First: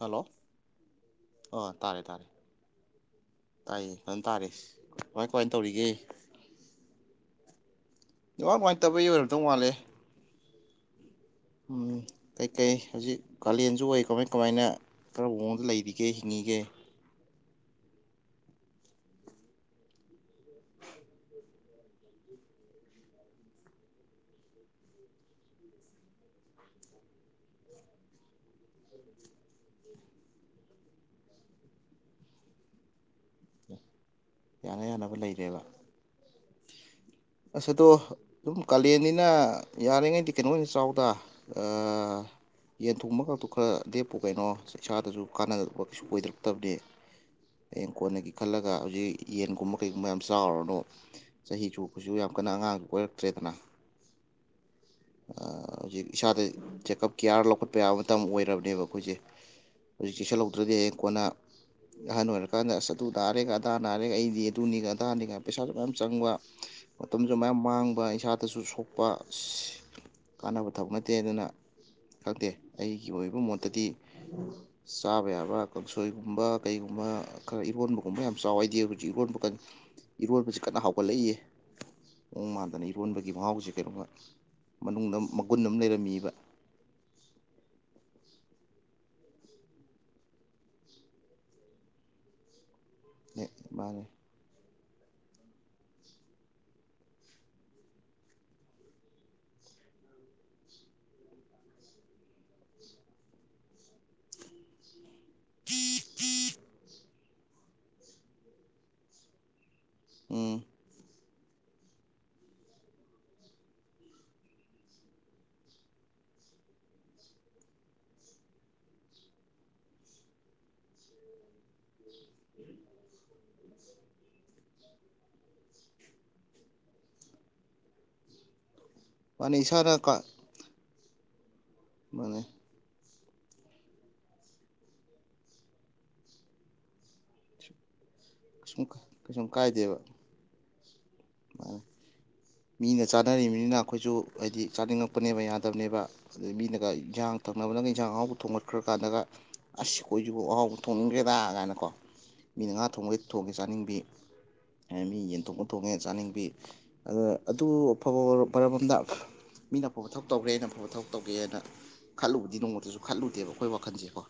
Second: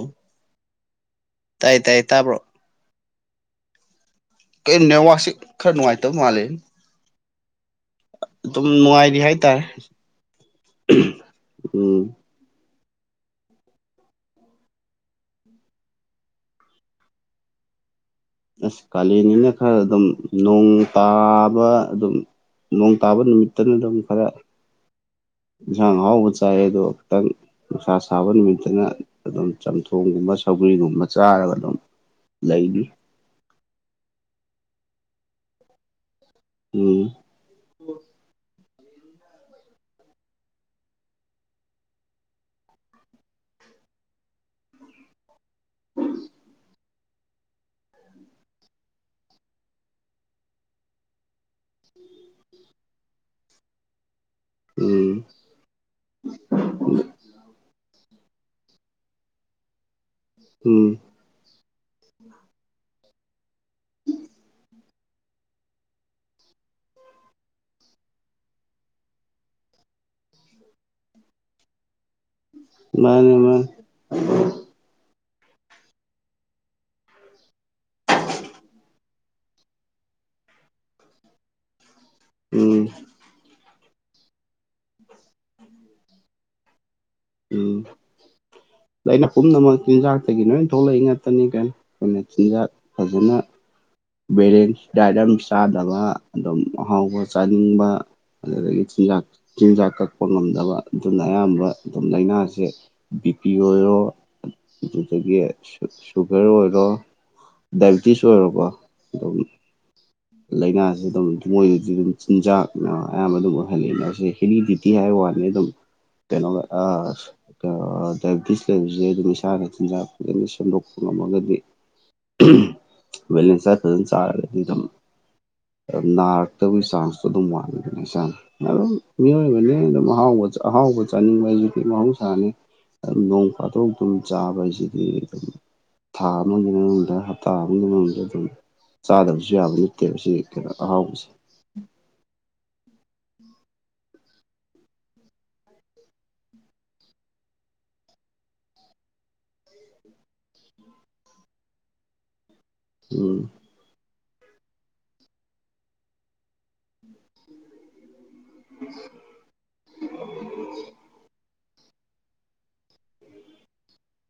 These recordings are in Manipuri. ꯍꯜꯂꯣ ꯑꯥ ꯇꯥꯏ ꯇꯥꯔꯦ ꯇꯥꯏ ꯇꯥꯔꯦ ꯇꯥꯕ꯭ꯔꯣ ꯇꯥꯏꯌꯦ ꯐꯖꯅ ꯇꯥꯔꯤ ꯀꯃꯥꯏ ꯀꯃꯥꯏꯅ ꯇꯧꯔꯤꯒꯦ ꯃꯥꯂꯦ ꯅꯨꯡꯋꯥ ꯅꯨꯡꯉꯥꯏꯇꯕꯒꯤ ꯅꯨꯡꯉꯥꯏꯔꯤ ꯑꯣꯏꯔꯕꯗꯧ ꯍꯥꯏꯇꯥꯔꯦ ꯃꯥꯠꯂꯦ ꯎꯝ ꯀꯩꯀꯩ ꯍꯧꯖꯤꯛ ꯀꯥꯂꯦꯟꯁꯨ ꯑꯣꯏ ꯀꯃꯥꯏ ꯀꯃꯥꯏꯅ ꯀꯔꯝꯕ ꯃꯑꯣꯡꯗ ꯂꯩꯔꯤꯒꯦ ꯍꯤꯡꯉꯒꯦ ꯑꯁ ꯀꯥꯂꯦꯟꯅꯤꯅ ꯈꯔ ꯑꯗꯨꯝ ꯅꯣꯡ ꯇꯥꯕ ꯑꯗꯨꯝ ꯅꯣꯡ ꯇꯥꯕ ꯅꯨꯃꯤꯠꯇꯅ ꯑꯗꯨꯝ ꯈꯔ ꯌꯦꯟꯁꯥꯡ ꯍꯥꯎꯕ ꯆꯥꯏ ꯑꯗꯨꯣ ꯑꯃꯨꯛꯇꯪ ꯅꯨꯡꯁꯥ ꯁꯥꯕ ꯅꯨꯃꯤꯠꯇꯅ ꯑꯗꯨꯝ ꯆꯝꯊꯣꯛ ꯊꯣꯡꯒꯨꯝꯕ ꯁꯧꯒꯔꯤꯒꯨꯝꯕ ꯆꯥꯔꯒ ꯑꯗꯨꯝ ꯂꯩꯅꯤ ꯌꯥꯅ ꯌꯥꯅꯕ ꯂꯩꯔꯦꯕ ꯎꯝ ꯑꯁ ꯑꯗꯣ ꯑꯗꯨꯝ ꯀꯥꯂꯦꯟꯅꯤꯅ ꯌꯥꯔꯤꯉꯩꯗꯤ ꯀꯩꯅꯣ ꯑꯣꯏꯅ ꯆꯥꯎꯗ ꯑ ꯌꯦꯟ ꯊꯣꯡꯕ ꯈꯇꯨ ꯈꯔ ꯂꯦꯞꯄꯨ ꯀꯩꯅꯣ ꯏꯁꯥꯗꯁꯨ ꯀꯥꯟꯅꯗꯕ ꯀꯩꯁꯨ ꯑꯣꯏꯗꯔꯛꯇꯕꯅꯤ ꯍꯌꯦꯡ ꯀꯣꯟꯅꯒꯤ ꯈꯜꯂꯒ ꯍꯧꯖꯤꯛ ꯌꯦꯟꯒꯨꯝꯕ ꯀꯩꯒꯨꯝꯕ ꯌꯥꯝ ꯆꯥꯎꯔꯅꯨ ꯆꯍꯤ ꯆꯨꯞꯄꯁꯨ ꯌꯥꯝ ꯀꯟꯅ ꯑꯉꯥꯡ ꯑꯣꯏꯔꯛꯇ꯭ꯔꯦꯗꯅ ꯎꯝ ꯍꯧꯖꯤꯛ ꯏꯁꯥꯗ ꯆꯦꯛꯑꯞ ꯀꯤꯌꯥꯔ ꯂꯧꯈꯠꯄ ꯌꯥꯕ ꯃꯇꯝ ꯑꯣꯏꯔꯕꯅꯦꯕ ꯑꯩꯈꯣꯏꯁꯦ ꯍꯧꯖꯤꯛꯤ ꯁꯜꯍꯧꯗ꯭ꯔꯗꯤ ꯍ ꯎꯝ ꯀꯣꯟꯅ ꯑꯍꯟ ꯑꯣꯏꯔꯀꯥꯟꯗ ꯑꯁ ꯑꯗꯨ ꯅꯥꯔꯦꯒ ꯑꯗꯥ ꯅꯥꯔꯦ ꯑꯩꯗꯤ ꯑꯗꯨꯅꯤꯒ ꯑꯗꯥꯅꯤꯒ ꯄꯩꯁꯥꯁꯨ ꯃꯌꯥꯝ ꯆꯪꯕ ꯃꯇꯝꯁꯨ ꯃꯌꯥꯝ ꯃꯥꯡꯕ ꯏꯁꯥꯗꯁꯨ ꯁꯣꯛꯄ ꯑ ꯀꯥꯟꯅꯕ ꯊꯕꯛ ꯅꯠꯇꯦ ꯑꯗꯨꯅ ꯈꯛꯇꯦ ꯑꯩꯒꯤ ꯃꯥꯅꯦ ꯑꯣꯏꯕ ꯃꯥꯅꯦ ꯃꯣꯠꯇꯗꯤ ꯆꯥꯕ ꯌꯥꯕ ꯀꯥꯡꯁꯣꯏꯒꯨꯝꯕ ꯀꯩꯒꯨꯝꯕ ꯈꯔ ꯏꯔꯣꯟꯕꯒꯨꯝꯕ ꯌꯥꯝ ꯆꯥꯎꯋꯏꯗꯤ ꯍꯧꯖꯤꯛ ꯏꯔꯣꯟꯕ ꯀ ꯏꯔꯣꯟꯕꯁꯤ ꯀꯟꯅ ꯍꯥꯎꯒꯠꯂꯛꯏꯌꯦ ꯃꯑꯣꯣꯡ ꯎꯝ ꯃꯥꯟꯗꯅ ꯏꯔꯣꯟꯕꯒꯤ ꯃꯍꯥꯎꯁꯦ ꯀꯩꯅꯒꯨꯝꯕ ꯃꯅꯨꯡꯗ ꯃꯒꯨꯟ ꯑꯃ ꯂꯩꯔꯝꯃꯤꯕ ꯎꯝ ꯑꯩꯅ ꯄꯨꯝꯅꯃꯛ ꯆꯤꯟꯖꯥꯛꯇꯒꯤ ꯂꯣꯏ ꯊꯣꯛꯂꯛꯏ ꯉꯥꯛꯇꯅꯤ ꯀꯩꯅꯣ ꯑꯩꯈꯅ ꯆꯤꯟꯖꯥꯛ ꯐꯖꯅ ꯃꯥꯅꯦ ꯕꯦꯂꯦꯟꯁ ꯗꯥꯏꯠ ꯑꯃ ꯆꯥꯗꯕ ꯑꯗꯨꯝ ꯑꯍꯥꯎꯕ ꯆꯥꯅꯤꯡꯕ ꯑꯗꯨꯗꯒꯤ ꯆꯤꯟꯖꯥꯛ ꯆꯤꯟꯖꯥꯛ ꯀꯛꯄ ꯉꯝꯗꯕ ꯑꯗꯨꯅ ꯑꯌꯥꯝꯕ ꯑꯗꯨꯝ ꯂꯥꯏꯅꯥꯁꯦ ꯕꯤ ꯄꯤ ꯑꯣꯏꯔꯣ ꯑꯗꯨꯗꯒꯤ ꯁꯨꯒꯔ ꯑꯣꯏꯔꯣ ꯗꯥꯏꯕꯤꯇꯤꯁ ꯑꯣꯏꯣꯔꯕ ꯑꯗꯨꯝ ꯎꯝ ꯂꯥꯏꯅꯥꯁꯤ ꯑꯗꯨꯝ ꯃꯣꯏꯗꯗꯤ ꯑꯗꯨꯝ ꯆꯤꯟꯖꯥꯛꯅ ꯑꯌꯥꯝꯕ ꯑꯗꯨꯝ ꯑꯣꯏꯍꯜꯂꯦꯅꯁꯦ ꯍꯦꯂꯤꯗꯤꯇꯤ ꯍꯥꯏꯕ ꯋꯥꯅꯤ ꯑꯗꯨꯝ ꯇꯅꯣ ꯑ ꯗꯥꯏꯕꯤꯦꯇꯤꯁ ꯂꯩꯕꯁꯦ ꯑꯗꯨꯝ ꯏꯁꯥꯅ ꯆꯤꯟꯖꯥꯛ ꯐꯖꯪꯅ ꯁꯦꯝꯗꯣꯛꯄ ꯉꯝꯃꯒꯗꯤ ꯂꯦꯟꯁꯔ ꯆꯔꯗꯝ ꯅꯥꯔꯛꯇꯕꯒꯤ ꯆꯥꯟꯁꯇꯣ ꯑꯗꯨꯝ ꯋꯥꯠꯂꯤꯗꯅꯤ ꯏꯁꯥꯅ ꯑꯗꯨꯝ ꯃꯥꯅꯦ ꯃꯤꯑꯣꯏꯕꯅꯤ ꯏꯁꯥꯅ ꯑꯗꯨꯝ ꯀ ꯑꯍꯥꯎꯕ ꯑꯍꯥꯎꯕ ꯆꯥꯅꯤꯡꯕ ꯍꯥꯏꯁꯨꯗꯤꯤ ꯃꯥꯅꯦ ꯃꯍꯧꯁꯥꯅꯤ ꯑꯗꯨ ꯅꯣꯡ ꯐꯥꯗꯣꯛ ꯑꯗꯨꯝ ꯆꯥꯕ ꯍꯥꯏꯁꯤꯗꯤ ꯑꯗꯨꯝ ꯊꯥ ꯑꯃꯒꯤ ꯃꯅꯨꯡꯗ ꯇꯥꯕꯒꯤꯗ ꯑꯗꯨꯝ ꯀꯩꯁꯨꯝ ꯀꯩꯁꯨꯝ ꯆꯥꯗꯕꯁꯨ ꯌꯥꯕ ꯀꯥꯏꯗꯦꯕ ꯅꯠꯇꯦꯕ ꯁꯤ ꯀꯩꯅꯣ ꯑꯍꯥꯎꯕꯁꯦ ꯃꯤꯅ ꯆꯥꯅꯔꯤꯕꯃꯤꯅꯤꯅ ꯑꯩꯈꯣꯏꯁꯨ ꯍꯥꯏꯗꯤ ꯆꯥꯅꯤꯡꯉꯛꯄꯅꯦꯕ ꯌꯥꯗꯕꯅꯦꯕ ꯑꯗꯩ ꯃꯤꯅꯒ ꯏꯟꯖꯥꯡ ꯊꯛꯅꯕꯅꯒ ꯏꯟꯖꯥꯡ ꯑꯍꯥꯎꯕ ꯊꯣꯡꯒꯠꯈ꯭ꯔꯀꯥꯟꯗꯒ ꯑꯁꯈꯣꯏꯁꯤꯕꯨ ꯑꯍꯥꯎꯕ ꯊꯣꯛꯣꯡꯅꯤꯡꯈ꯭ꯔꯦꯗ ꯀꯥꯏꯅ ꯀꯣ ꯃꯤꯅ ꯉꯥ ꯊꯣꯡꯕꯩ ꯎꯝ ꯊꯣꯡꯉꯦ ꯆꯥꯅꯤꯡꯕꯤ ꯃꯤ ꯌꯦꯟꯊꯣꯡꯕ ꯊꯣꯡꯉꯦ ꯆꯥꯅꯤꯡꯕꯤ ꯑ ꯑꯗꯨ ꯑꯐꯕ ꯃꯔꯝꯝꯗ ꯃꯤꯅ ꯑꯐꯕ ꯃꯊꯧ ꯇꯧꯈ꯭ꯔꯦꯅ ꯑꯐꯕ ꯃꯊꯧꯛ ꯇꯧꯒꯦꯅ ꯈꯠꯂꯨꯕꯗꯤ ꯅꯣꯡꯃꯇꯁꯨ ꯈꯜꯂꯨꯗꯦꯕ ꯑꯩꯈꯣꯏ ꯋꯥꯈꯜꯁꯦꯀꯣ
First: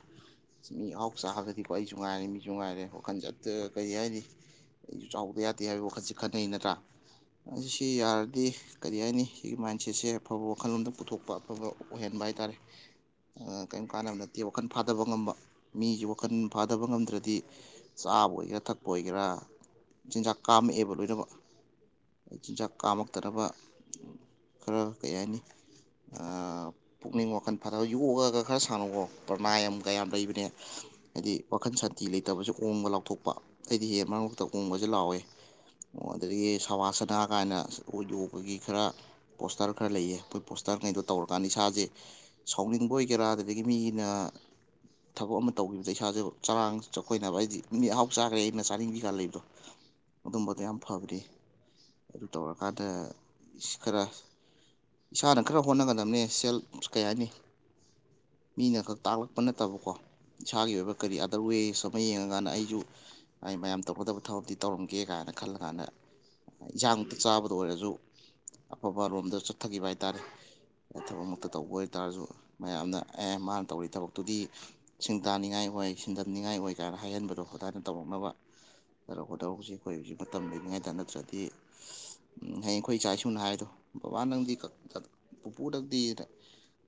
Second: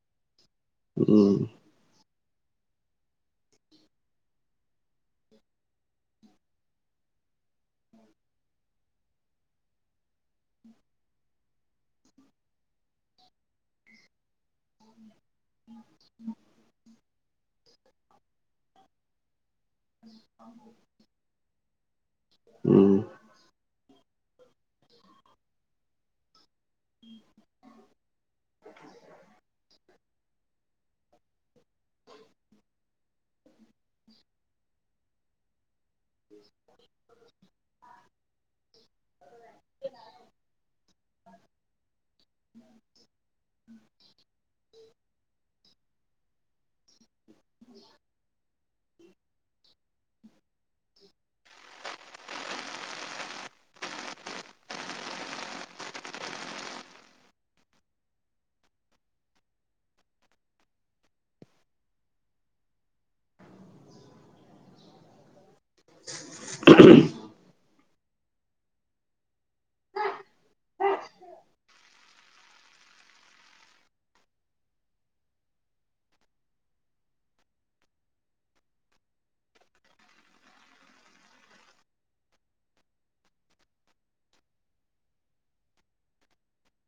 ꯃꯤ ꯑꯍꯥꯎ ꯎꯝ ꯆꯥꯔꯒꯗꯤ ꯍꯣꯏ ꯑꯩꯁꯨ ꯉꯥꯏꯔꯦ ꯃꯤꯁꯨ ꯉꯥꯏꯔꯦ ꯋꯥꯈꯜ ꯆꯠꯇꯒ ꯀꯔꯤ ꯍꯥꯏꯔꯤ ꯑꯩꯁꯨ ꯆꯥꯎꯕ ꯌꯥꯗꯦ ꯍꯥꯏꯕ ꯋꯥꯈꯜꯁꯦ ꯈꯟꯅꯩ ꯅꯠꯇ꯭ꯔꯥ ꯑꯁꯤꯁꯤ ꯌꯥꯔꯗꯤ ꯀꯔꯤ ꯍꯥꯏꯅꯤ ꯁꯤꯒꯤ ꯃꯥꯏꯟꯁꯦꯠꯁꯦ ꯑꯐꯕ ꯋꯥꯈꯜꯂꯣꯝꯗ ꯄꯨꯊꯣꯛꯄ ꯑꯐꯕ ꯑꯣꯏꯍꯟꯕ ꯍꯥꯏꯇꯥꯔꯦ ꯀꯔꯤꯝ ꯀꯥꯟꯅꯕ ꯅꯠꯇꯦ ꯋꯥꯈꯜ ꯐꯥꯗꯕ ꯉꯝꯕ ꯃꯤꯁꯤ ꯋꯥꯈꯜ ꯐꯥꯗꯕ ꯉꯝꯗ꯭ꯔꯗꯤ ꯆꯥꯕ ꯑꯣꯏꯒꯦꯔꯥ ꯊꯛꯄ ꯑꯣꯏꯒꯦꯔꯥ ꯆꯤꯟꯖꯥꯛ ꯀꯥꯝꯃꯛꯑꯦꯕ ꯂꯣꯏꯅꯃꯛ ꯆꯤꯟꯖꯥꯛ ꯎꯝ ꯀꯥꯝꯃꯛꯇꯅꯕ ꯈꯔ ꯀꯩ ꯍꯥꯏꯅꯤ ꯄꯨꯛꯅꯤꯡ ꯋꯥꯈꯜ ꯐꯥꯊꯕ ꯌꯣꯛꯑꯒ ꯈ ꯈꯔ ꯁꯥꯟꯅꯧꯋꯣ ꯄ꯭ꯔꯅꯥꯏ ꯌꯥꯝ ꯀꯌꯥꯝ ꯂꯩꯕꯅꯦ ꯍꯥꯏꯗꯤ ꯋꯥꯈꯜ ꯁꯥꯟꯇꯤ ꯂꯩꯇꯕꯁ ꯑꯣꯣꯡꯕ ꯂꯥꯎꯊꯣꯛꯄ ꯑꯩꯗꯤ ꯍꯦꯟꯅ ꯃꯔꯛ ꯃꯔꯛꯇ ꯑꯣꯣꯡꯕꯁꯦ ꯂꯥꯎꯏꯦ ꯌꯦ ꯁꯋꯥꯁꯥ ꯍꯥꯏꯥꯏꯅ ꯑꯣꯏꯗꯣꯕꯒꯤ ꯈꯔ ꯄꯣꯁꯇꯔ ꯈꯔ ꯂꯩꯌꯦ ꯑꯩꯈꯣꯏ ꯄꯣꯁꯇꯔꯉꯩꯗꯣ ꯇꯧꯔꯀꯥꯟꯗ ꯏꯁꯥꯁꯦ ꯁꯥꯎꯅꯤꯡꯕ ꯑꯣꯏꯒꯦꯔꯥ ꯑꯗꯨꯗꯒꯤ ꯃꯤꯅ ꯊꯕꯛ ꯑꯃ ꯇꯧꯕꯈꯤꯕꯗ ꯏꯁꯥꯁꯦ ꯆꯔꯥꯡ ꯆꯈꯣꯏꯅꯕ ꯍꯥꯏꯗꯤ ꯃꯤ ꯑꯍꯥꯎ ꯆꯥꯈ꯭ꯔꯦ ꯑꯩꯅ ꯆꯥꯅꯤꯡꯕꯤ ꯀꯥꯟ ꯂꯩꯕꯗꯣ ꯑꯗꯨꯝꯕꯗꯣ ꯌꯥꯝ ꯐꯕꯗꯤ ꯑꯗꯨ ꯇꯧꯔꯀꯥꯟꯗ ꯈꯔ ꯏꯁꯥꯅ ꯈꯔ ꯍꯣꯠꯅꯒꯗꯕꯅꯦ ꯁꯦꯜ ꯀꯩ ꯍꯥꯏꯅꯤ ꯃꯤꯅ ꯈꯛ ꯇꯥꯛꯂꯛꯄ ꯅꯠꯇꯕꯀꯣ ꯏꯁꯥꯒꯤ ꯑꯣꯏꯕ ꯀꯔꯤ ꯑꯗꯔ ꯋꯦꯁ ꯑꯃ ꯌꯦꯡꯉꯀꯥꯟꯗ ꯑꯩꯁꯨ ꯑꯩ ꯃꯌꯥꯝ ꯇꯧꯒꯗꯕ ꯊꯕꯛꯇꯗꯤ ꯇꯧꯔꯝꯒꯦ ꯀꯥꯏꯅ ꯈꯜꯂ ꯀꯥꯟꯗ ꯌꯦꯟꯁꯥꯡ ꯃꯛꯇ ꯆꯥꯕꯗ ꯑꯣꯏꯔꯁꯨ ꯑꯐꯕ ꯂꯣꯝꯗ ꯆꯠꯊꯈꯤꯕ ꯍꯥꯏꯇꯥꯔꯦ ꯊꯕꯛꯃꯛꯇ ꯇꯧꯕ ꯑꯣꯏꯇꯥꯔꯁꯨ ꯃꯌꯥꯝꯅ ꯑꯦ ꯃꯥꯅ ꯇꯧꯔꯤ ꯊꯕꯛꯇꯨꯗꯤ ꯁꯤꯡ ꯇꯥꯅꯤꯡꯉꯥꯏ ꯑꯣꯏ ꯁꯤꯟꯗꯅꯤꯡꯉꯥꯏ ꯑꯣꯏ ꯀꯥꯏꯅ ꯍꯥꯏꯍꯟꯕꯗꯣ ꯑꯗꯨꯗꯥꯥꯏꯅ ꯇꯧꯔꯝꯃꯅꯕ ꯇꯔꯧꯀꯗꯧ ꯍꯧꯖꯤꯛ ꯑꯩꯈꯣꯏ ꯍꯧꯖꯤꯛ ꯃꯇꯝ ꯂꯩꯔꯤꯉꯩꯗ ꯅꯠꯇ꯭ꯔꯗꯤ ꯍꯌꯦꯡꯈꯣꯏ ꯏꯆꯥ ꯏꯁꯨꯅ ꯍꯥꯏꯗꯣ ꯕꯕꯥ ꯅꯪꯗꯤ ꯄꯨꯄꯨꯗꯪꯗꯤ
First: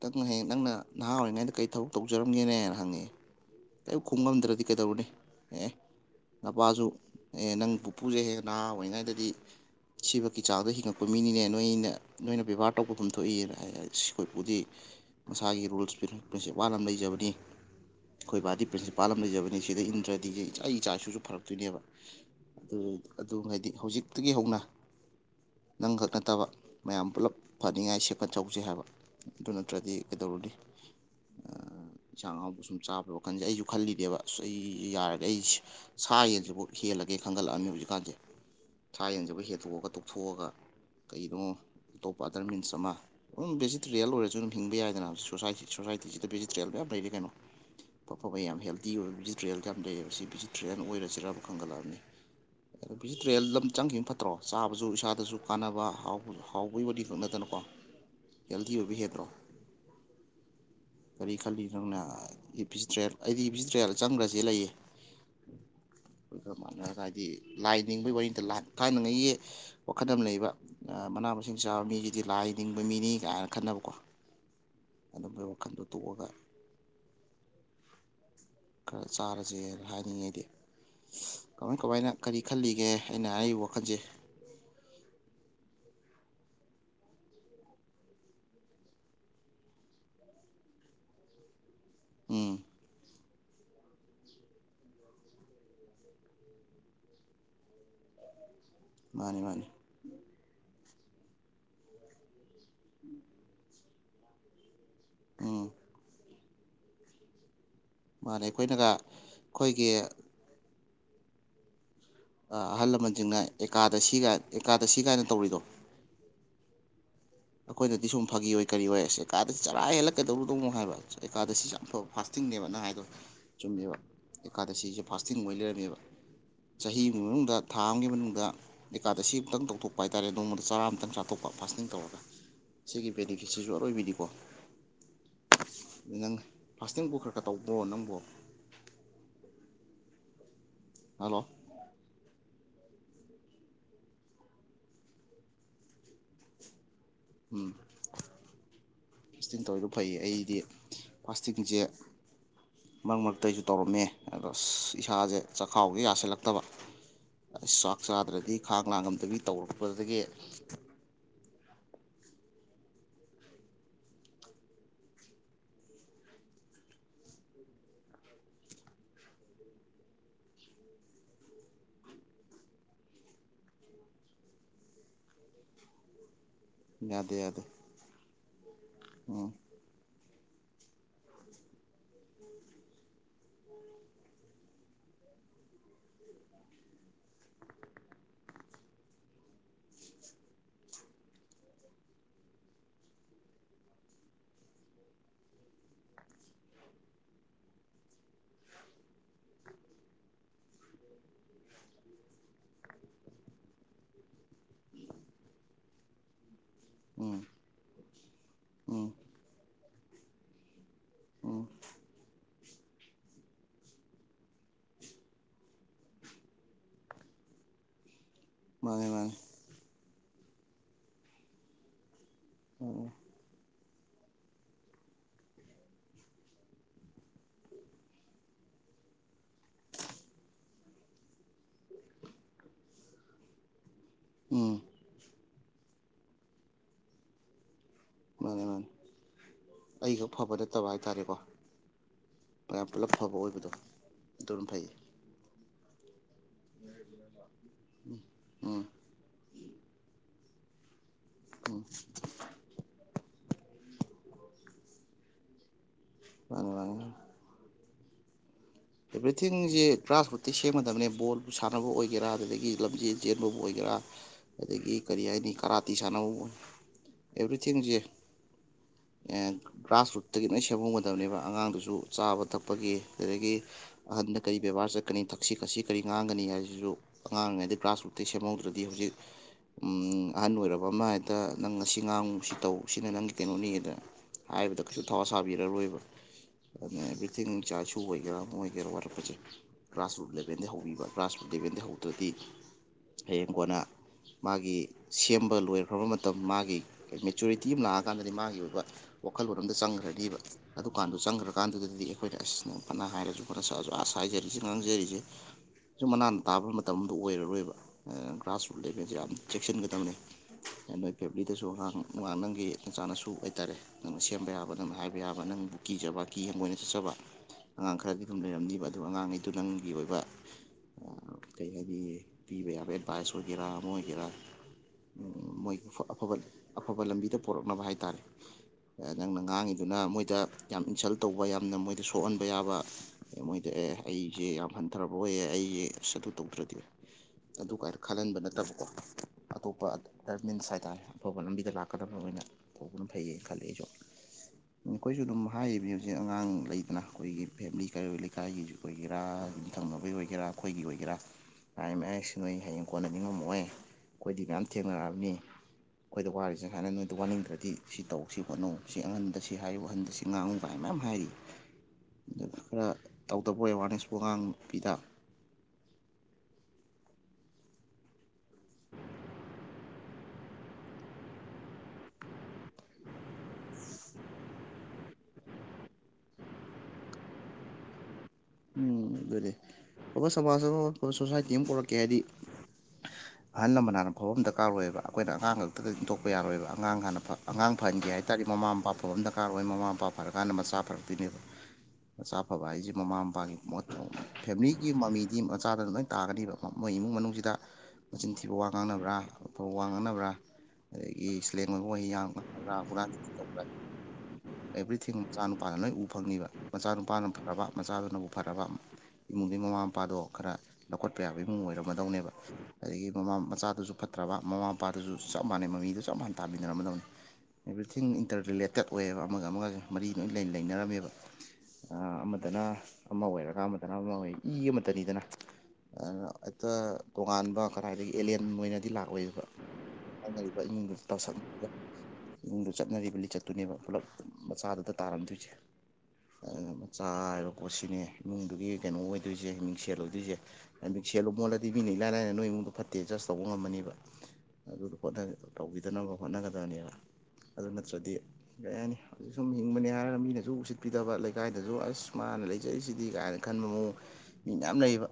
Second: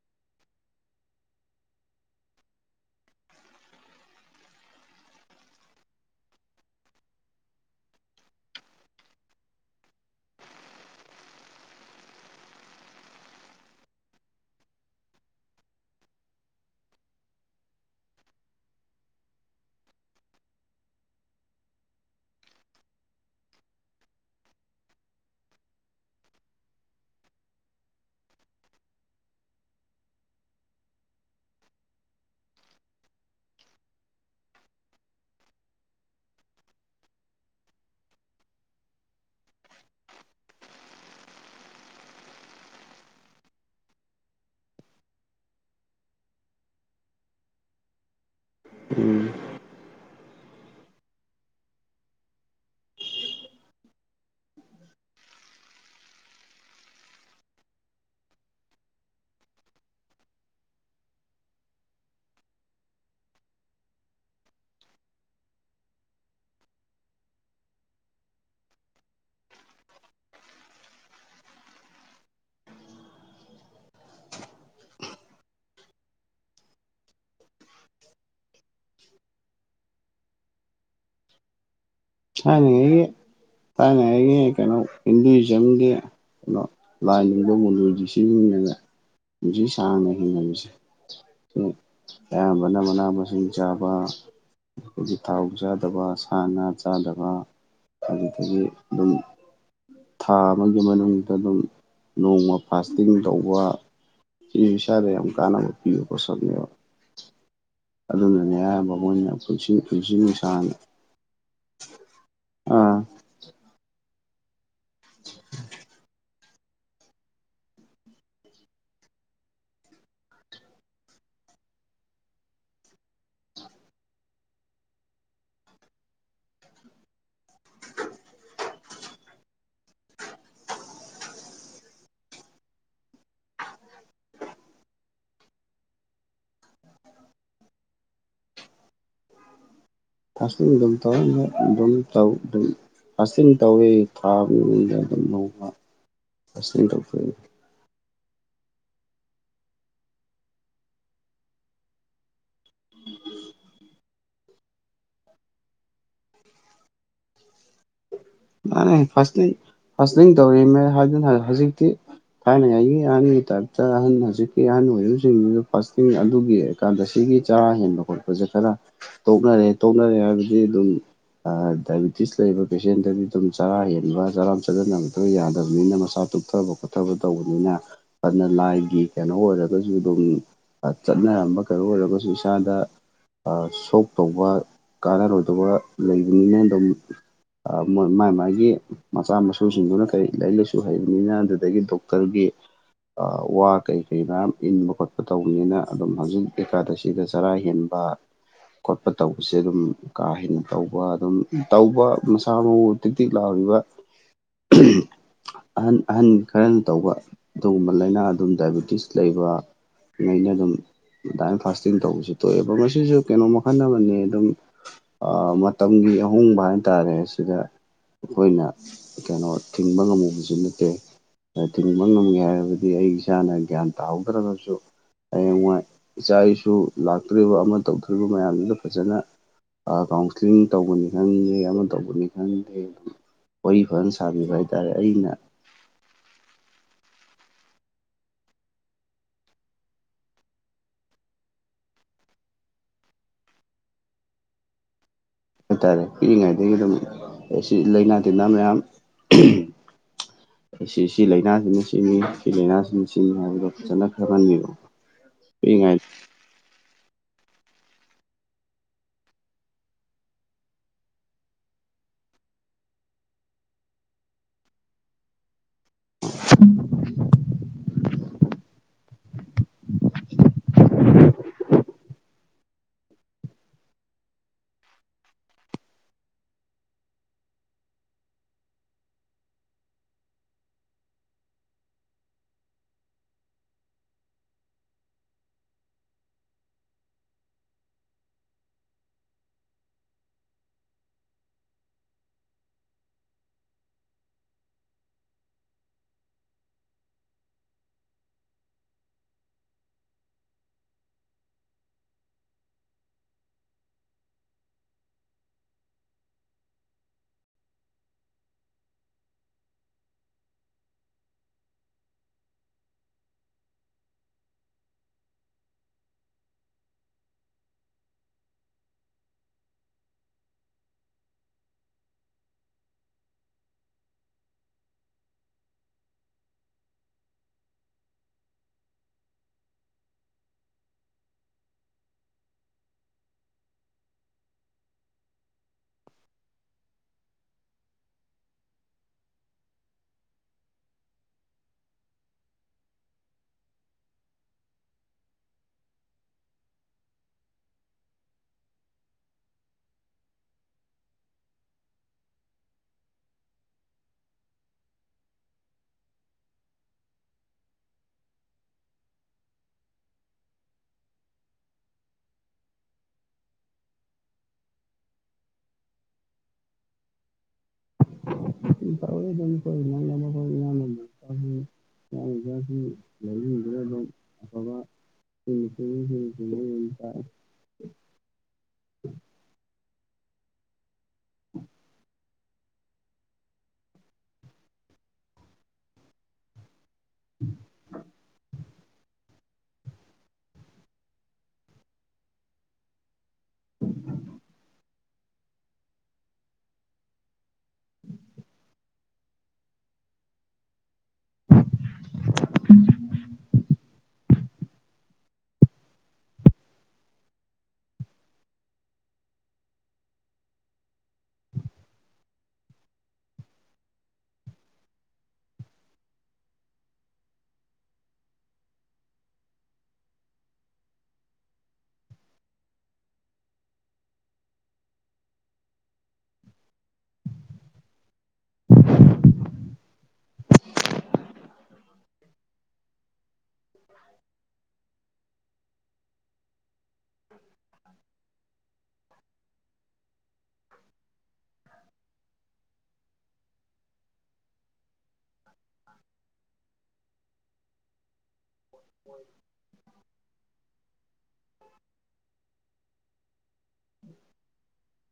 ꯅꯪ ꯍꯌꯦ ꯅꯪꯅ ꯅꯍꯥ ꯑꯣꯏꯔꯤꯉꯩꯗ ꯀꯩ ꯊꯕꯛ ꯇꯧꯖꯔꯝꯒꯦꯅꯦꯅ ꯍꯪꯉꯛꯦ ꯑꯩ ꯈꯣꯡꯉꯝꯗ꯭ꯔꯗꯤ ꯀꯩꯗꯧꯔꯅꯤ ꯑꯦ ꯅꯄꯥꯁꯨ ꯑꯦ ꯅꯪ ꯄꯨꯄꯨꯁꯦ ꯍꯦꯛ ꯅꯍꯥ ꯑꯣꯏꯔꯤꯉꯩꯗꯗꯤ ꯁꯤꯕꯒꯤ ꯆꯥꯡꯗ ꯍꯤꯡꯉꯛꯄ ꯃꯤꯅꯤꯅꯦ ꯅꯣꯏꯅ ꯅꯣꯏꯅ ꯕꯦꯕꯥꯔ ꯇꯧꯐꯝ ꯊꯣꯛꯏꯅ ꯁꯤꯕꯨꯗꯤ ꯃꯁꯥꯒꯤ ꯔꯨꯜꯁꯤꯡ [unintelligible] ꯋꯥꯜ ꯑꯃ ꯂꯩꯖꯕꯅꯤ ꯑꯩꯈꯣꯏ ꯕꯥꯗꯤ ꯄ꯭ꯔꯤꯟꯁꯤꯄꯥꯜ ꯑꯃ ꯂꯩꯖꯕꯅꯤ ꯁꯤꯗ ꯏꯟꯗ꯭ꯔꯗꯤꯁꯦ ꯏꯆꯥ ꯏꯆꯥ ꯏꯁꯨ ꯐꯔꯛꯇꯣꯏꯅꯦꯕ ꯑꯗꯨ ꯑꯗꯨ ꯍꯥꯏꯗꯤ ꯍꯧꯖꯤꯛꯇꯒꯤ ꯍꯧꯅ ꯅꯪꯈꯛ ꯅꯠꯇꯕ ꯃꯌꯥꯝ ꯄꯨꯜꯂꯞ ꯐꯅꯤꯡꯉꯥꯏ ꯁꯦꯀꯠꯆꯧꯁꯦ ꯍꯥꯏꯕ ꯑꯗꯨ ꯅꯠꯇ꯭ꯔꯗꯤ ꯀꯩꯗꯧꯔꯨꯅꯤ ꯏꯟꯆꯥꯥꯡ ꯑꯥꯎꯕ ꯁꯨꯝ ꯆꯥꯕ ꯋꯥꯈꯜꯁꯦ ꯑꯩꯁꯨ ꯈꯜꯂꯤꯅꯦꯕ ꯑꯁ ꯑꯩ ꯌꯥꯔꯗꯤ ꯑꯩꯁꯦ ꯁꯥ ꯌꯦꯟꯁꯤꯕꯨ ꯍꯦꯜꯂꯒꯦ ꯈꯟꯒꯠꯂꯛꯑꯕꯃꯤ ꯍꯧꯖꯤꯛꯀꯥꯟꯁꯦ ꯁꯥ ꯌꯦꯟꯁꯤꯕꯨ ꯍꯦꯜꯂꯦ ꯄꯨꯊꯣꯛꯑꯒ ꯇꯣꯛꯊꯣꯛꯑꯒ ꯀꯩꯅꯣ ꯑꯇꯣꯞꯄ ꯑꯗꯔ ꯃꯤꯟꯁ ꯑꯃ ꯑꯗꯨꯝ ꯚꯦꯖꯤꯇꯦꯔꯤꯌꯦꯜ ꯑꯣꯏꯔꯁꯨ ꯑꯗꯨꯝ ꯍꯤꯡꯕ ꯌꯥꯗꯅ ꯁꯣꯁꯥꯏꯇꯤ ꯁꯣꯁꯥꯏꯇꯤꯁꯤꯗ ꯚꯖꯤꯇꯔꯦꯜ ꯃꯌꯥꯝ ꯂꯩꯔꯤ ꯀꯩꯅꯣ ꯑꯐ ꯐꯕ ꯌꯥꯝ ꯍꯦꯜꯗꯤ ꯑꯣꯏꯕ ꯎꯝ ꯚꯤꯖꯤꯇ꯭ꯔꯦꯜ ꯌꯥꯝ ꯂꯩꯌꯦꯕ ꯁꯤ ꯕꯤꯖꯤ ꯇ꯭ꯔꯦꯟ ꯑꯣꯏꯔꯁꯤꯔꯕꯥꯎ ꯈꯟꯒꯠꯂꯛꯑꯝꯅꯤ ꯑꯗꯣ ꯕꯤꯖꯤꯠ ꯇ꯭ꯔꯦꯟ ꯂꯝ ꯆꯪꯈꯤꯕ ꯐꯠꯇ ꯅꯠꯇ꯭ꯔꯣ ꯆꯥꯕꯁꯨ ꯏꯁꯥꯗꯁꯨ ꯀꯥꯟꯅꯕ ꯍꯥꯎꯕꯒꯤꯕꯨꯗꯤ ꯈꯛ ꯅꯠꯇꯅꯀꯣ ꯍꯦꯜꯗꯤ ꯑꯣꯏꯕ ꯍꯦꯟꯗ꯭ꯔꯣ [inaudible] ꯀꯔꯤ ꯈꯜꯂꯤ ꯅꯪꯅ ꯕꯤꯖꯤꯇꯔꯦꯜ ꯑꯩꯗꯤ ꯕꯤꯖꯤꯇꯔꯦꯜ ꯆꯪꯈ꯭ꯔꯁꯦ ꯂꯩꯌꯦ ꯑꯩꯈꯣꯏ ꯈꯔ ꯃꯥꯟꯅꯔꯒ ꯍꯥꯏꯗꯤ ꯂꯥꯏ ꯅꯤꯡꯕꯒꯤ ꯋꯥꯔꯤ ꯅꯠꯇꯦ ꯊꯥꯏꯅꯉꯩꯒꯤ ꯋꯥꯈꯜ ꯑꯃ ꯂꯩꯕ ꯃꯅꯥ ꯃꯁꯤꯡ ꯆꯥꯕ ꯃꯤꯒꯤꯗꯤ ꯂꯥꯏ ꯅꯤꯡꯕ ꯃꯤꯅꯤ ꯀꯥꯏꯅ ꯈꯟꯅꯕꯀꯣ ꯑꯗꯨꯝꯕꯒꯤ ꯋꯥꯈꯜꯗꯣ ꯇꯣꯛꯑꯒ ꯈꯔ ꯆꯥꯔꯁꯦꯅ ꯍꯥꯏꯅꯤꯡꯉꯦ ꯑꯩꯗꯤ ꯀꯃꯥꯏ ꯀꯃꯥꯏꯅ ꯀꯔꯤ ꯈꯜꯂꯤꯒꯦ ꯑꯩꯅ ꯍꯥꯏꯔꯤ ꯊꯥꯏꯅꯉꯩ ꯉ ꯀꯩꯅꯣ ꯍꯤꯟꯗꯨꯏꯖꯝꯒꯤ ꯀꯩꯅꯣ ꯂꯥꯏꯅꯤꯡꯕ ꯃꯨꯅꯤ ꯔꯤꯁꯤ ꯖꯤꯟꯅꯒ ꯄꯨꯟꯁꯤ ꯁꯥꯥꯡꯅ ꯍꯤꯡꯂꯝꯃꯤꯁꯦ ꯎꯝ ꯎꯝ ꯑꯌꯥꯝꯕꯅ ꯃꯅꯥ ꯃꯁꯤꯡ ꯆꯥꯕ ꯑꯗꯒꯤ ꯊꯥꯎ ꯆꯥꯗꯕ ꯁꯥ ꯉꯥ ꯆꯥꯗꯕ ꯑꯗꯨꯗꯒꯤ ꯑꯗꯨꯝ ꯃꯥꯅꯤ ꯃꯥꯅꯤ ꯊꯥ ꯑꯃꯒꯤ ꯃꯅꯨꯡꯗ ꯑꯗꯨꯝ ꯅꯣꯡꯃ ꯐꯥꯁꯇꯤꯡ ꯇꯧꯕ ꯁꯤ ꯏꯁꯥꯗ ꯌꯥꯝ ꯀꯅꯥꯕ ꯎꯝ ꯄꯤꯕ ꯄꯣꯠꯁꯛꯅꯦꯕ ꯃꯥꯅꯦ ꯑꯗꯨꯅꯅꯦ ꯑꯩꯈꯣꯏꯅꯒ ꯑꯌꯥꯝꯕ ꯃꯣꯏꯅ ꯄꯨꯟ ꯑꯩꯈꯣꯏꯒꯤ ꯄꯨꯟꯁꯤ ꯅꯨꯡꯁꯥꯡꯅ ꯑ ꯑꯍꯜ ꯑꯥ ꯂꯃꯟꯁꯤꯡꯅ ꯑꯦꯀꯥ ꯗꯁꯤ ꯀꯥꯏ ꯑꯦꯀꯥꯗ ꯁꯤ ꯀꯥꯏꯅ ꯇꯧꯔꯤꯗꯣ ꯑꯩꯈꯣꯏꯗꯗꯤ ꯁꯨꯝ ꯐꯥꯒꯤ ꯑꯣꯏ ꯀꯔꯤ ꯑꯣꯏ ꯑꯁꯦ ꯑꯦꯀꯥꯗ ꯆꯔꯥ ꯍꯦꯜꯂꯛꯀꯩꯗꯔꯨꯗꯧꯅꯣ ꯍꯥꯏꯕ ꯑꯧꯀꯥꯗ ꯁꯤ ꯌꯥꯝ ꯐꯕ ꯐꯥꯁꯇꯤꯡꯅꯦꯕ ꯅꯪ ꯍꯥꯏꯕꯗꯣ ꯆꯨꯝꯃꯦꯕ ꯑꯦꯀꯥꯗꯁꯤꯁꯦ ꯐꯥꯁꯇꯤꯡ ꯑꯣꯏ ꯂꯩꯔꯝꯃꯦꯕ ꯆꯍꯤ ꯑꯃꯒꯤ ꯃꯅꯨꯡꯗ ꯊꯥ ꯑꯃꯒꯤ ꯃꯅꯨꯡꯗ ꯑꯦꯀꯥꯗꯁꯤ ꯑꯃꯨꯛꯇꯪ ꯇꯧꯊꯣꯛꯄ ꯍꯥꯏꯇꯥꯔꯦ ꯅꯣꯡꯃꯗ ꯆꯔꯥ ꯑꯃꯨꯇꯪ ꯆꯥꯊꯣꯛꯄ ꯐꯥꯁꯇꯤꯡ ꯇꯧꯔꯒ ꯁꯤꯒꯤ ꯕꯦꯅꯤꯐꯤꯠꯁꯤꯁꯨ ꯑꯔꯣꯏꯕꯤꯔꯤꯀꯣ ꯅꯪ ꯐꯥꯥꯁꯇꯤꯡ ꯕꯨ ꯈꯔ ꯈꯔ ꯇꯧꯕ꯭ꯔꯣ ꯅꯪꯕꯣ ꯐꯥꯁꯇꯤꯡ ꯑꯗꯨꯝ ꯇꯧ ꯍꯜꯂꯣ [unintelligible] [unintelligible] ꯑꯗꯨꯝ ꯐꯥꯁꯇꯤꯡ ꯇꯧꯋꯤ ꯊꯥ ꯃꯅꯨꯡꯗ ꯑꯗꯨꯝ ꯅꯣꯡꯃ [unintelligible] ꯐꯥꯁꯇꯤꯡ ꯇꯧꯔꯤꯗꯣ ꯐꯩꯌꯦ ꯑꯩꯗꯤ ꯐꯥꯁꯇꯤꯡꯁꯦ ꯃꯔꯛ ꯃꯔꯛꯇ ꯑꯩꯁꯨ ꯇꯧꯔꯝꯃꯦ ꯑꯗꯣ ꯏꯁꯥꯁꯦ ꯆꯈꯥꯎꯁꯦ ꯌꯥꯁꯤꯜꯂꯛꯇꯕ ꯑꯁ ꯆꯥꯛ ꯆꯥꯗ꯭ꯔꯗꯤ ꯈꯥꯡ ꯃꯥꯅꯦ ꯂꯥꯡꯉꯝꯗꯕꯤ ꯐꯥꯁꯇꯤꯡ ꯇꯧꯔꯛꯄꯗꯒꯤ ꯐꯥꯁꯇꯤꯡ ꯇꯧꯔꯝꯃꯦ ꯍꯥꯏꯗꯨꯅ ꯍꯧꯖꯤꯛꯇꯤ ꯊꯥꯏꯅ ꯉꯩꯒꯤ ꯑꯍꯟꯒꯤ ꯇꯥꯏꯞꯇ ꯑꯍꯟ ꯍꯧꯖꯤꯛꯀꯤ ꯑꯍꯟ ꯑꯣꯏꯔꯤꯕꯁꯤꯡꯗꯨꯗ ꯐꯥꯁꯇꯤꯡ ꯑꯗꯨꯒꯤ ꯑꯧꯀꯥꯗꯁꯤꯒꯤ ꯆꯥꯔꯥ ꯍꯦꯟꯕ ꯈꯣꯠꯄꯁꯦ ꯈꯔ ꯇꯣꯛꯅꯔꯦ ꯇꯣꯛꯅꯔꯦ ꯍꯥꯏꯕꯗꯤ ꯑꯗꯨꯝ ꯗꯥꯏꯕꯤꯇꯤꯁ ꯂꯩꯕ ꯄꯦꯁꯦꯟꯗꯗꯤ ꯑꯗꯨꯝ ꯆꯔꯥ ꯍꯦꯟꯕ ꯆꯔꯥ ꯆꯗꯠꯅꯕꯗꯣ ꯌꯥꯗꯕꯅꯤꯅ ꯃꯁꯥ ꯆꯣꯛꯊꯕ ꯈꯣꯠꯊꯕ ꯌꯥꯗꯦ ꯌꯥꯗꯦ ꯇꯧꯕꯅꯤꯅ ꯐꯅ ꯂꯥꯏꯒꯤ ꯀꯩꯅꯣ ꯎꯝ ꯑꯣꯏꯔꯒꯁꯨ ꯑꯗꯨꯝ ꯆꯠꯅꯔꯝꯕ [unintelligible] ꯑꯣꯏꯔꯒꯁꯨ ꯏꯁꯥꯗ ꯁꯣꯛ ꯇꯧꯕ ꯀꯥꯟꯅꯔꯣꯏꯗꯕ ꯂꯩꯕꯅꯤꯅ ꯑꯗꯨꯝ ꯑꯥ ꯃꯥꯏ ꯃꯥꯥꯏꯒꯤ ꯃꯆꯥ ꯃꯁꯨꯁꯤꯡꯗꯨꯅ ꯀꯔꯤ ꯂꯥꯏꯔꯤꯛ ꯂꯥꯏꯁꯨ ꯍꯩꯕꯅꯤꯅ ꯑꯗꯨꯗꯒꯤ ꯗꯣꯛꯇꯔꯒꯤ ꯋꯥ ꯀꯩ ꯀꯔꯤ ꯃꯌꯥꯝ ꯏꯟꯕ ꯈꯣꯠꯄ ꯇꯧꯕꯅꯤꯅ ꯑꯗꯨꯝ ꯍꯧꯖꯤꯛ ꯑꯦꯀꯥꯗꯁꯤꯗ ꯆꯔꯥ ꯍꯦꯟꯕ ꯈꯣꯠꯄ ꯇꯧꯕꯁꯦ ꯑꯗꯨꯝ ꯀꯥ ꯍꯦꯟꯅ ꯇꯧꯕ ꯑꯗꯨꯝ ꯇꯧꯕ ꯔꯇꯤꯛ ꯂꯥꯎꯔꯤꯕ ꯑꯍꯟ ꯑꯍꯟ ꯈꯔ ꯇꯧꯕ ꯎꯝ ꯑꯗꯨꯒꯨꯝꯕ ꯂꯥꯏꯅꯥ ꯑꯗꯨꯝ ꯗꯥꯏꯕꯤꯇꯤꯁ ꯎꯝ ꯂꯩꯕ ꯉꯩꯅ ꯑꯗꯨꯝ ꯗꯥꯏꯝ ꯎꯝ ꯐꯥꯁꯇꯤꯡ ꯇꯧꯕꯁꯨ ꯇ ꯊꯣꯛꯑꯦꯕ ꯃꯁꯤꯁꯨ ꯀꯩꯅꯣ ꯃꯈꯜ ꯑꯃꯅꯤ ꯑꯗꯨꯝ ꯃꯇꯝꯒꯤ ꯑꯍꯣꯡꯕ ꯍꯥꯏꯇꯥꯔꯦ ꯁꯤꯗ ꯑꯩꯈꯣꯏꯅ ꯃꯥꯅꯦ ꯃꯥꯅꯦ ꯀꯩꯅꯣ ꯊꯤꯡꯕ ꯉꯝꯃꯨꯕꯁꯨ ꯅꯠꯇꯦ ꯊꯤꯡꯕ ꯉꯝꯒꯦ ꯍꯥꯏꯔꯒꯗꯤ ꯑꯩ ꯎꯝ ꯏꯁꯥꯅ ꯒ꯭ꯌꯥꯟ ꯇꯥꯍꯗ꯭ꯔꯒꯁꯨ ꯍꯌꯦꯡꯋꯥꯏ ꯏꯆꯥ ꯏꯁꯨ ꯂꯥꯛꯇ꯭ꯔꯤꯕ ꯑꯃ ꯇꯧꯗꯣꯔꯤꯕ ꯃꯌꯥꯝꯗꯨꯗ ꯐꯖꯅ ꯀꯥꯎꯟꯁꯂꯤꯡ ꯇꯧꯕꯅꯤ ꯈꯪꯗꯦ ꯑꯃ ꯇꯧꯕꯅꯤ ꯈꯪ ꯋꯥꯔꯤ ꯐꯖꯅ ꯁꯥꯕꯤꯕ ꯎꯝ ꯍꯥꯏꯇꯥꯔꯦ ꯑꯩꯅ ꯃꯥꯅꯦ ꯃꯥꯅꯦ ꯑꯩꯈꯛ ꯐꯕ ꯅꯠꯇꯕ ꯍꯥꯏꯇꯥꯔꯦꯀꯣ ꯃꯌꯥꯝ ꯄꯨꯂꯞ ꯐꯕ ꯑꯣꯏꯕꯗꯣ ꯑꯗꯨꯝ ꯐꯩꯌꯦ ꯍꯥꯏꯇꯥꯔꯦ ꯄꯤꯛꯉꯩꯗꯒꯤ ꯑꯗꯨꯝ ꯂꯩꯥꯏꯅꯥ ꯇꯤꯟꯅꯥ ꯃꯌꯥꯝ ꯎꯝ ꯑꯁꯤ ꯁꯤ ꯂꯥꯏꯅꯥꯁꯤꯅ ꯎꯝ ꯁꯤꯅꯤ ꯑꯩ ꯂꯥꯏꯅꯥꯁꯤꯡ ꯁꯤꯅꯤ ꯍꯥꯏꯕꯗꯣ ꯐꯖꯅ ꯈꯪꯍꯟꯕꯤꯌꯣ ꯄꯤꯛꯑꫯꯉꯥꯏ ꯃꯥꯅꯦ ꯃꯥꯅꯦ ꯑꯦꯕ꯭ꯔꯤꯊꯤꯡꯁꯦ ꯒ꯭ꯔꯥꯁꯋꯨꯠꯇꯤ ꯁꯦꯝꯒꯗꯕꯅꯦ ꯕꯣꯜꯕꯨ ꯁꯥꯟꯅꯕ ꯑꯣꯏꯒꯦꯔꯥ ꯑꯗꯨꯗꯒꯤ ꯂꯝꯖꯦꯜ ꯆꯦꯟꯕꯕꯨ ꯑꯣꯏꯒꯦꯔꯥ ꯑꯗꯒꯤ ꯀꯔꯤ ꯍꯥꯏꯅꯤ ꯀꯔꯥꯇꯤ ꯁꯥꯟꯅꯕ ꯑꯦꯕ꯭ꯔꯤꯊꯤꯡꯁꯦ ꯑꯦ ꯒ꯭ꯔꯥꯁꯔꯨꯠꯇꯒꯤ ꯂꯣꯏ ꯁꯦꯝꯍꯧꯒꯗꯕꯅꯦꯕ ꯑꯉꯥꯡꯗꯨꯁꯨ ꯆꯥꯕ ꯊꯛꯄꯒꯤ ꯑꯗꯨꯗꯒꯤ ꯑꯍꯟꯗ ꯀꯔꯤ ꯕꯦꯕꯥꯔ ꯆꯠꯀꯅꯤ ꯊꯛꯁꯤ ꯈꯥꯁꯤ ꯀꯔꯤ ꯉꯥꯡꯒꯅꯤ ꯍꯥꯏꯕꯁꯤꯁꯨ ꯑꯉꯥꯡꯑꫭꯏꯔꯤ ꯉꯩꯗꯒꯤ ꯀ꯭ꯂꯥꯁ ꯔꯨꯠꯇꯒꯤ ꯁꯦꯝꯍꯧꯗ꯭ꯔꯗꯤ ꯍꯧꯖꯤꯛ ꯑꯍꯟ ꯑꯣꯏꯔꯕ ꯑꯃ ꯍꯦꯛꯇ ꯅꯪ ꯉꯁꯤ ꯉꯥꯡꯉꯨ ꯁꯤ ꯇꯧ ꯁꯤꯅ ꯅꯪꯒꯤ ꯀꯩꯅꯣꯅꯤꯗꯅ ꯍꯥꯏꯕꯗ ꯀꯩꯁꯨ ꯊꯋꯥ ꯁꯥꯕꯤꯔꯔꯣꯏꯕ ꯑꯗꯨꯅ ꯑꯦꯚ꯭ꯔꯤꯊꯤꯡ ꯏꯆꯥ ꯏꯁꯨ ꯑꯣꯏꯒꯦꯔꯥ ꯃ ꯑꯣꯏꯒꯦꯔꯥ ꯋꯥꯔꯛꯄꯁꯦ ꯒꯥꯁꯔꯨꯠ ꯂꯦꯚꯦꯟꯗꯩ ꯍꯧꯕꯤꯕ ꯒ꯭ꯔꯥꯁ ꯔꯨꯠ ꯂꯦꯚꯦꯟꯗꯩ ꯍꯧꯗ꯭ꯔꯗꯤ ꯍꯌꯦꯡ ꯀꯣꯟꯅ ꯃꯥꯒꯤ ꯁꯦꯝꯕ ꯂꯣꯏꯈ꯭ꯔꯕ ꯃꯇꯝ ꯃꯥꯒꯤ ꯃꯦꯆꯨꯔꯤꯇꯤ ꯑꯃ ꯂꯥꯛꯑꯀꯥꯟꯗꯗꯤ ꯃꯥꯒꯤ ꯑꯣꯏꯕ ꯋꯥꯈꯜꯂꯣꯟ ꯑꯝꯇ ꯆꯪꯈ꯭ꯔꯅꯦꯕ ꯑꯗꯨꯀꯥꯟꯗꯁꯨ ꯆꯪꯈ꯭ꯔꯀꯥꯟꯗꯨꯗꯗꯤ ꯑꯩꯈꯣꯏꯗ ꯑꯁ ꯐꯅ ꯍꯥꯏꯔꯁꯨ ꯑꯩꯈꯣꯏꯅ ꯁꯥꯁꯨ ꯑꯥꯁ ꯍꯥꯏꯖꯔꯤꯁꯦ ꯉꯥꯡꯖꯔꯤꯁꯦ ꯁꯨꯝ ꯃꯅꯥꯟ ꯇꯥꯕ ꯃꯇꯝꯗ ꯑꯣꯏꯔꯔꯣꯏꯕ ꯒ꯭ꯔꯥꯁꯔꯨꯠ ꯂꯦꯚꯦꯜꯁꯦ ꯌꯥꯝ ꯆꯦꯛꯁꯤꯟꯒꯗꯕꯅꯤ ꯅꯣꯏ ꯐꯦꯃꯤꯂꯤꯗꯁꯨ ꯑꯉꯥꯡ ꯑꯉꯥꯡ ꯅꯪꯒꯤ ꯅꯆꯥꯅꯁꯨ ꯑꯣꯏꯇꯥꯔꯦ ꯅꯪꯅ ꯁꯦꯝꯕ ꯌꯥꯕ ꯅꯪꯅ ꯍꯥꯏꯕ ꯌꯥꯕ ꯅꯪꯕꯨ ꯀꯤꯖꯕ ꯀꯤ ꯌꯦꯡꯕ ꯑꯣꯏꯅ ꯆꯠꯆꯕ ꯑꯉꯥꯡ ꯈꯔꯗꯤ ꯑꯗꯨꯝ ꯂꯩꯔꯝꯗꯕ ꯑꯗꯨꯒꯣ ꯑꯉꯥꯡꯉꯩꯗꯨ ꯅꯪꯒꯤ ꯑꯣꯏꯕ ꯀꯩ ꯍꯥꯏꯗꯤ ꯄꯤꯕ ꯌꯥꯕ ꯑꯦꯗꯚꯥꯏꯁ ꯑꯣꯏꯒꯦꯔꯥ ꯑꯃ ꯑꯣꯏꯒꯦꯔꯥ ꯃꯣꯏꯒꯤ ꯑꯐꯕ ꯑꯐꯕ ꯂꯝꯕꯤꯗ ꯄꯣꯔꯛꯅꯕ ꯍꯥꯏꯇꯥꯥꯔꯦ ꯅꯪꯅ ꯉꯥꯡꯉꯤꯗꯨꯅ ꯃꯣꯏꯗ ꯌꯥꯝ ꯏꯟꯁꯜ ꯇꯧꯕ ꯌꯥꯝꯅ ꯃꯣꯏꯗ ꯁꯣꯛꯍꯟꯕ ꯌꯥꯕ ꯑꯦ ꯃꯣꯏꯗ ꯑꯦ ꯑꯩꯁꯦ ꯌꯥꯝ ꯍꯟꯊꯔꯕ ꯑꯩꯁꯦ ꯑꯁ ꯑꯗꯨ ꯇꯧꯗ꯭ꯔꯗꯤ ꯑꯗꯨ ꯀꯥꯏꯅ ꯈꯜꯍꯟꯕ ꯅꯠꯇꯕꯀꯣ ꯑꯇꯣꯞꯄ ꯗꯁ ꯃꯤꯟꯁ ꯍꯥꯏꯇꯥꯔꯦ ꯑꯐꯕ ꯂꯝꯕꯤꯗ ꯂꯥꯛꯀꯗꯕ ꯑꯣꯏꯅ ꯇꯧꯕꯅ ꯐꯩꯌꯦꯅ ꯈꯜꯂ ꯑꯩꯁꯨ ꯑꯩꯈꯣꯏꯁꯨ ꯑꯗꯨꯝ ꯍꯥꯏꯔꯤꯕꯅꯤ ꯍꯧꯖꯤꯛ ꯑꯉꯥꯡ ꯂꯩꯗꯅ ꯑꯩꯈꯣꯏꯒꯤ ꯐꯦꯃꯤꯂꯤ ꯀꯩ ꯂꯩꯀꯥꯏꯒꯤ ꯑꯣꯏꯒꯦꯔꯥ ꯌꯨꯝ ꯊꯪꯅꯕꯒꯤ ꯑꯣꯏꯒꯦꯔꯥ ꯑꯩꯈꯣꯏꯒꯤ ꯑꯣꯏꯒꯦꯔꯥ ꯅꯣꯏ ꯍꯌꯦꯡ ꯀꯣꯟꯅ ꯅꯤꯡꯉꯝꯃꯛꯑꫭꯏ ꯑꯩꯈꯣꯏꯗꯤ ꯃꯌꯥꯝ ꯊꯦꯡꯅꯔꯛꯑꯕꯅꯤ ꯑꯩꯈꯣꯏꯗ ꯋꯥꯔꯤꯕ ꯁꯨꯃꯥꯏ ꯍꯥꯏꯅ ꯅꯣꯏꯗ ꯋꯥꯅꯤꯡꯗ꯭ꯔꯗꯤ ꯁꯤ ꯇꯧ ꯁꯤ ꯍꯣꯠꯅꯧ ꯁꯤ ꯑꯉꯥꯡꯗ ꯁꯤ ꯍꯥꯏꯌꯨ ꯑꯍꯟꯗ ꯉꯥꯡꯉꯨ ꯀꯥꯏꯅ ꯃꯌꯥꯝ ꯍꯥꯏꯔꯤ ꯑꯗꯨ [inaudible] ꯈꯔ ꯇꯧꯗꯕꯨ ꯑꯦꯋꯥꯔꯅꯦꯁꯄꯨ ꯑꯉꯥꯡ ꯅꯨꯄꯤꯗ [inaudible] ꯎꯝ [unintelligible] ꯑꯗꯨꯝ ꯑꯐꯕ ꯎꯝ ꯑꯗꯨꯗꯤ ꯑꯣꯏ ꯁꯃꯥꯖ ꯑꯃ ꯁꯣꯁꯥꯏꯇꯤ ꯑꯃ ꯄꯨꯔꯛꯀꯦ ꯍꯥꯏꯗꯤ ꯑꯍꯜ ꯂꯃꯟꯅ ꯐꯕꯐꯝ ꯑꯃ ꯉꯥꯡꯉꯣꯏꯕ ꯑꯩꯈꯣꯏꯅ ꯑꯉꯥꯡ ꯉꯛꯇꯗ ꯏꯊꯣꯛ ꯌꯥꯔꯣꯏꯕ ꯑꯉꯥꯡ ꯍꯥꯟꯅ ꯑꯉꯥꯡ ꯐꯍꯟꯒꯦ ꯍꯥꯏꯇꯥꯔꯦ ꯃꯃꯥ ꯃꯄꯥ ꯑꯕ ꯑꯃ ꯗꯔꯀꯥꯔ ꯑꯣꯏ ꯃꯃꯥ ꯃꯄꯥ ꯐꯔ ꯀꯥꯟꯗ ꯃꯆꯥ ꯐꯔꯛꯇꯣꯏꯅꯦꯕ ꯃꯆꯥ ꯐꯕ ꯍꯥꯏꯁꯦ ꯃꯃꯥ ꯃꯄꯥ ꯃꯄꯥꯒꯤ ꯐꯦꯃꯤꯂꯤꯒꯤ ꯃꯃꯤꯗꯤ ꯃꯆꯥꯗꯅ ꯂꯣꯏ ꯇꯥꯒꯅꯦꯕ ꯃꯣꯏ ꯏꯃꯨꯡ ꯃꯅꯨꯡꯁꯤꯗ ꯃꯆꯤꯟ ꯊꯤꯕ ꯋꯥ ꯉꯥꯡꯅꯕ꯭ꯔꯥ ꯑꯐꯐꯕ ꯋꯥ ꯉꯥꯡꯅꯕ꯭ꯔꯥ ꯑꯗꯒꯤ ꯁꯂꯦꯟ ꯑꯣꯏꯕ ꯃꯍꯩ ꯌꯥꯝꯕꯥꯡꯥꯟꯠꯄ ꯑꯦꯕ꯭ꯔꯤꯊꯤꯡ ꯃꯆꯥ ꯅꯨꯨꯄꯥꯅ ꯂꯣꯏ ꯎ ꯐꯪꯅꯤꯕ ꯃꯆꯥ ꯅꯨꯨꯄꯥꯅ ꯐꯔꯕ ꯃꯆꯥꯗꯨꯅꯕꯨ ꯐꯔꯕ ꯑꯃ ꯏꯃꯨꯡꯗꯒꯤ ꯃꯃꯥ ꯃꯄꯥꯗꯣ ꯈꯔ ꯂꯧꯈꯠꯄ ꯌꯥꯕ ꯏꯃꯨꯡ ꯑꯣꯏꯔꯝꯃꯗꯧꯅꯦꯕ ꯑꯗꯒꯤ ꯃꯃꯥ ꯃꯆꯥꯗꯨꯁꯨ ꯐꯠꯇ꯭ꯔꯕ ꯃꯃꯥ ꯃꯄꯥꯗꯨꯁꯨ ꯆꯞ ꯃꯥꯟꯅꯩ ꯃꯃꯤꯗꯨ ꯆꯞ ꯃꯥꯟꯅ ꯇꯥꯃꯤꯟꯅꯔꯝꯗꯕꯅꯤ ꯑꯦꯕ꯭ꯔꯤꯊꯤꯡ ꯏꯟꯇꯔ ꯔꯤꯂꯦꯇꯦꯠ ꯑꯣꯏꯌꯦꯕ ꯑꯃꯒ ꯑꯃꯒꯁꯦ ꯃꯔꯤ ꯂꯣꯏ ꯂꯩ ꯂꯩꯅꯔꯝꯃꯦꯕ ꯑꯃꯗꯅ ꯑꯃ ꯑꯣꯏꯔꯒ ꯑꯃꯗꯅ ꯑꯃ ꯑꯣꯏꯔ ꯏ ꯑꯃꯇꯅꯤꯗꯅ ꯑꯗꯨꯅ ꯍꯦꯛꯇ ꯇꯣꯉꯥꯟꯕ ꯀꯗꯥꯏꯗꯒꯤ ꯑꯦꯂꯦꯟ ꯑꯣꯏꯅꯗꯤ ꯂꯥꯛꯑꯣꯏꯕ ꯆꯠꯅꯔꯤꯕ ꯏꯃꯨꯡꯗꯨ ꯄꯥꯎꯁꯛ ꯏꯃꯨꯡꯗ ꯆꯠꯅꯔꯤꯕ ꯂꯤꯆꯠ ꯇꯨꯅꯦꯕ ꯄꯨꯂꯞ ꯃꯆꯥꯗꯨꯗ ꯇꯥꯔꯝꯗꯣꯏꯁꯦ ꯃ ꯄꯣꯠ ꯁꯤꯅꯦ ꯏꯃꯨꯡꯗꯨꯒꯤ ꯀꯩꯅꯣ ꯑꯣꯏꯗꯣꯏꯁꯦ ꯃꯤꯡ ꯁꯦꯜ ꯑꯣꯏꯗꯣꯏꯁꯦ ꯍꯥꯏ ꯃꯤꯛ ꯁꯦꯜꯂꯨꯣꯂꯗꯤ ꯃꯤꯅ ꯏꯂꯥꯏꯅ ꯅꯣꯏ ꯏꯉꯨꯡꯗ ꯐꯠ ꯇꯤꯠꯖꯁ ꯇꯧꯕ ꯉꯝꯃꯅꯤꯕ ꯑꯗꯨꯗ ꯇꯧꯕꯤꯗꯅꯕ ꯍꯣꯠꯅꯒꯗꯕꯅꯦꯕ ꯑꯗꯨ ꯅꯠꯇ꯭ꯔꯗꯤ ꯀꯩ ꯍꯥꯏꯅꯤ ꯍꯧꯖꯤꯛ ꯁꯨꯝ ꯍꯤꯡꯕꯅꯤ ꯍꯥꯏꯔꯒ ꯃꯤꯅꯁꯨ ꯎꯁꯤꯠꯄꯤꯗꯕ ꯂꯩꯀꯥꯏꯗꯁꯨ ꯑꯁ ꯃꯥꯅ ꯂꯩꯖꯔꯤꯁꯤꯗꯤ ꯀꯥꯏꯅ ꯈꯟꯕ ꯃꯑꯣꯡ ꯃꯤ ꯃꯌꯥꯝ ꯂꯩꯕ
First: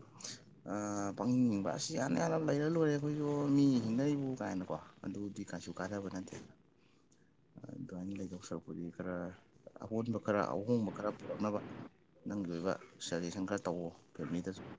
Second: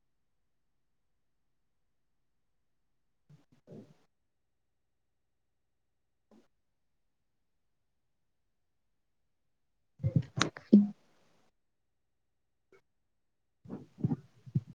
ꯄꯪꯅꯤꯡꯅꯤꯡꯕ ꯑꯁꯤ ꯌꯥꯝꯥꯟ ꯍꯥꯟ ꯂꯩꯔ ꯂꯣꯏꯔꯦ ꯑꯩꯈꯣꯏꯁꯨ ꯃꯤ ꯍꯤꯡꯅꯔꯤꯕ ꯀꯥꯏꯅꯀꯣ ꯑꯗꯨꯗꯤ ꯀꯩꯁꯨ ꯀꯥꯗꯕ ꯅꯠꯇꯦ ꯑꯗꯨꯥꯏꯅ ꯂꯩꯊꯣꯛꯆꯔꯛꯄꯗꯤ ꯈꯔ ꯑꯑꯣꯟꯕ ꯈꯔ ꯑꯍꯣꯡꯕ ꯈꯔ ꯄꯨꯔꯛꯅꯕ ꯅꯪꯒꯤ ꯑꯣꯏꯕ ꯁꯖꯦꯁꯟ ꯈꯔ ꯇꯧꯋꯣ ꯐꯦꯃꯤꯂꯤꯗꯁꯨ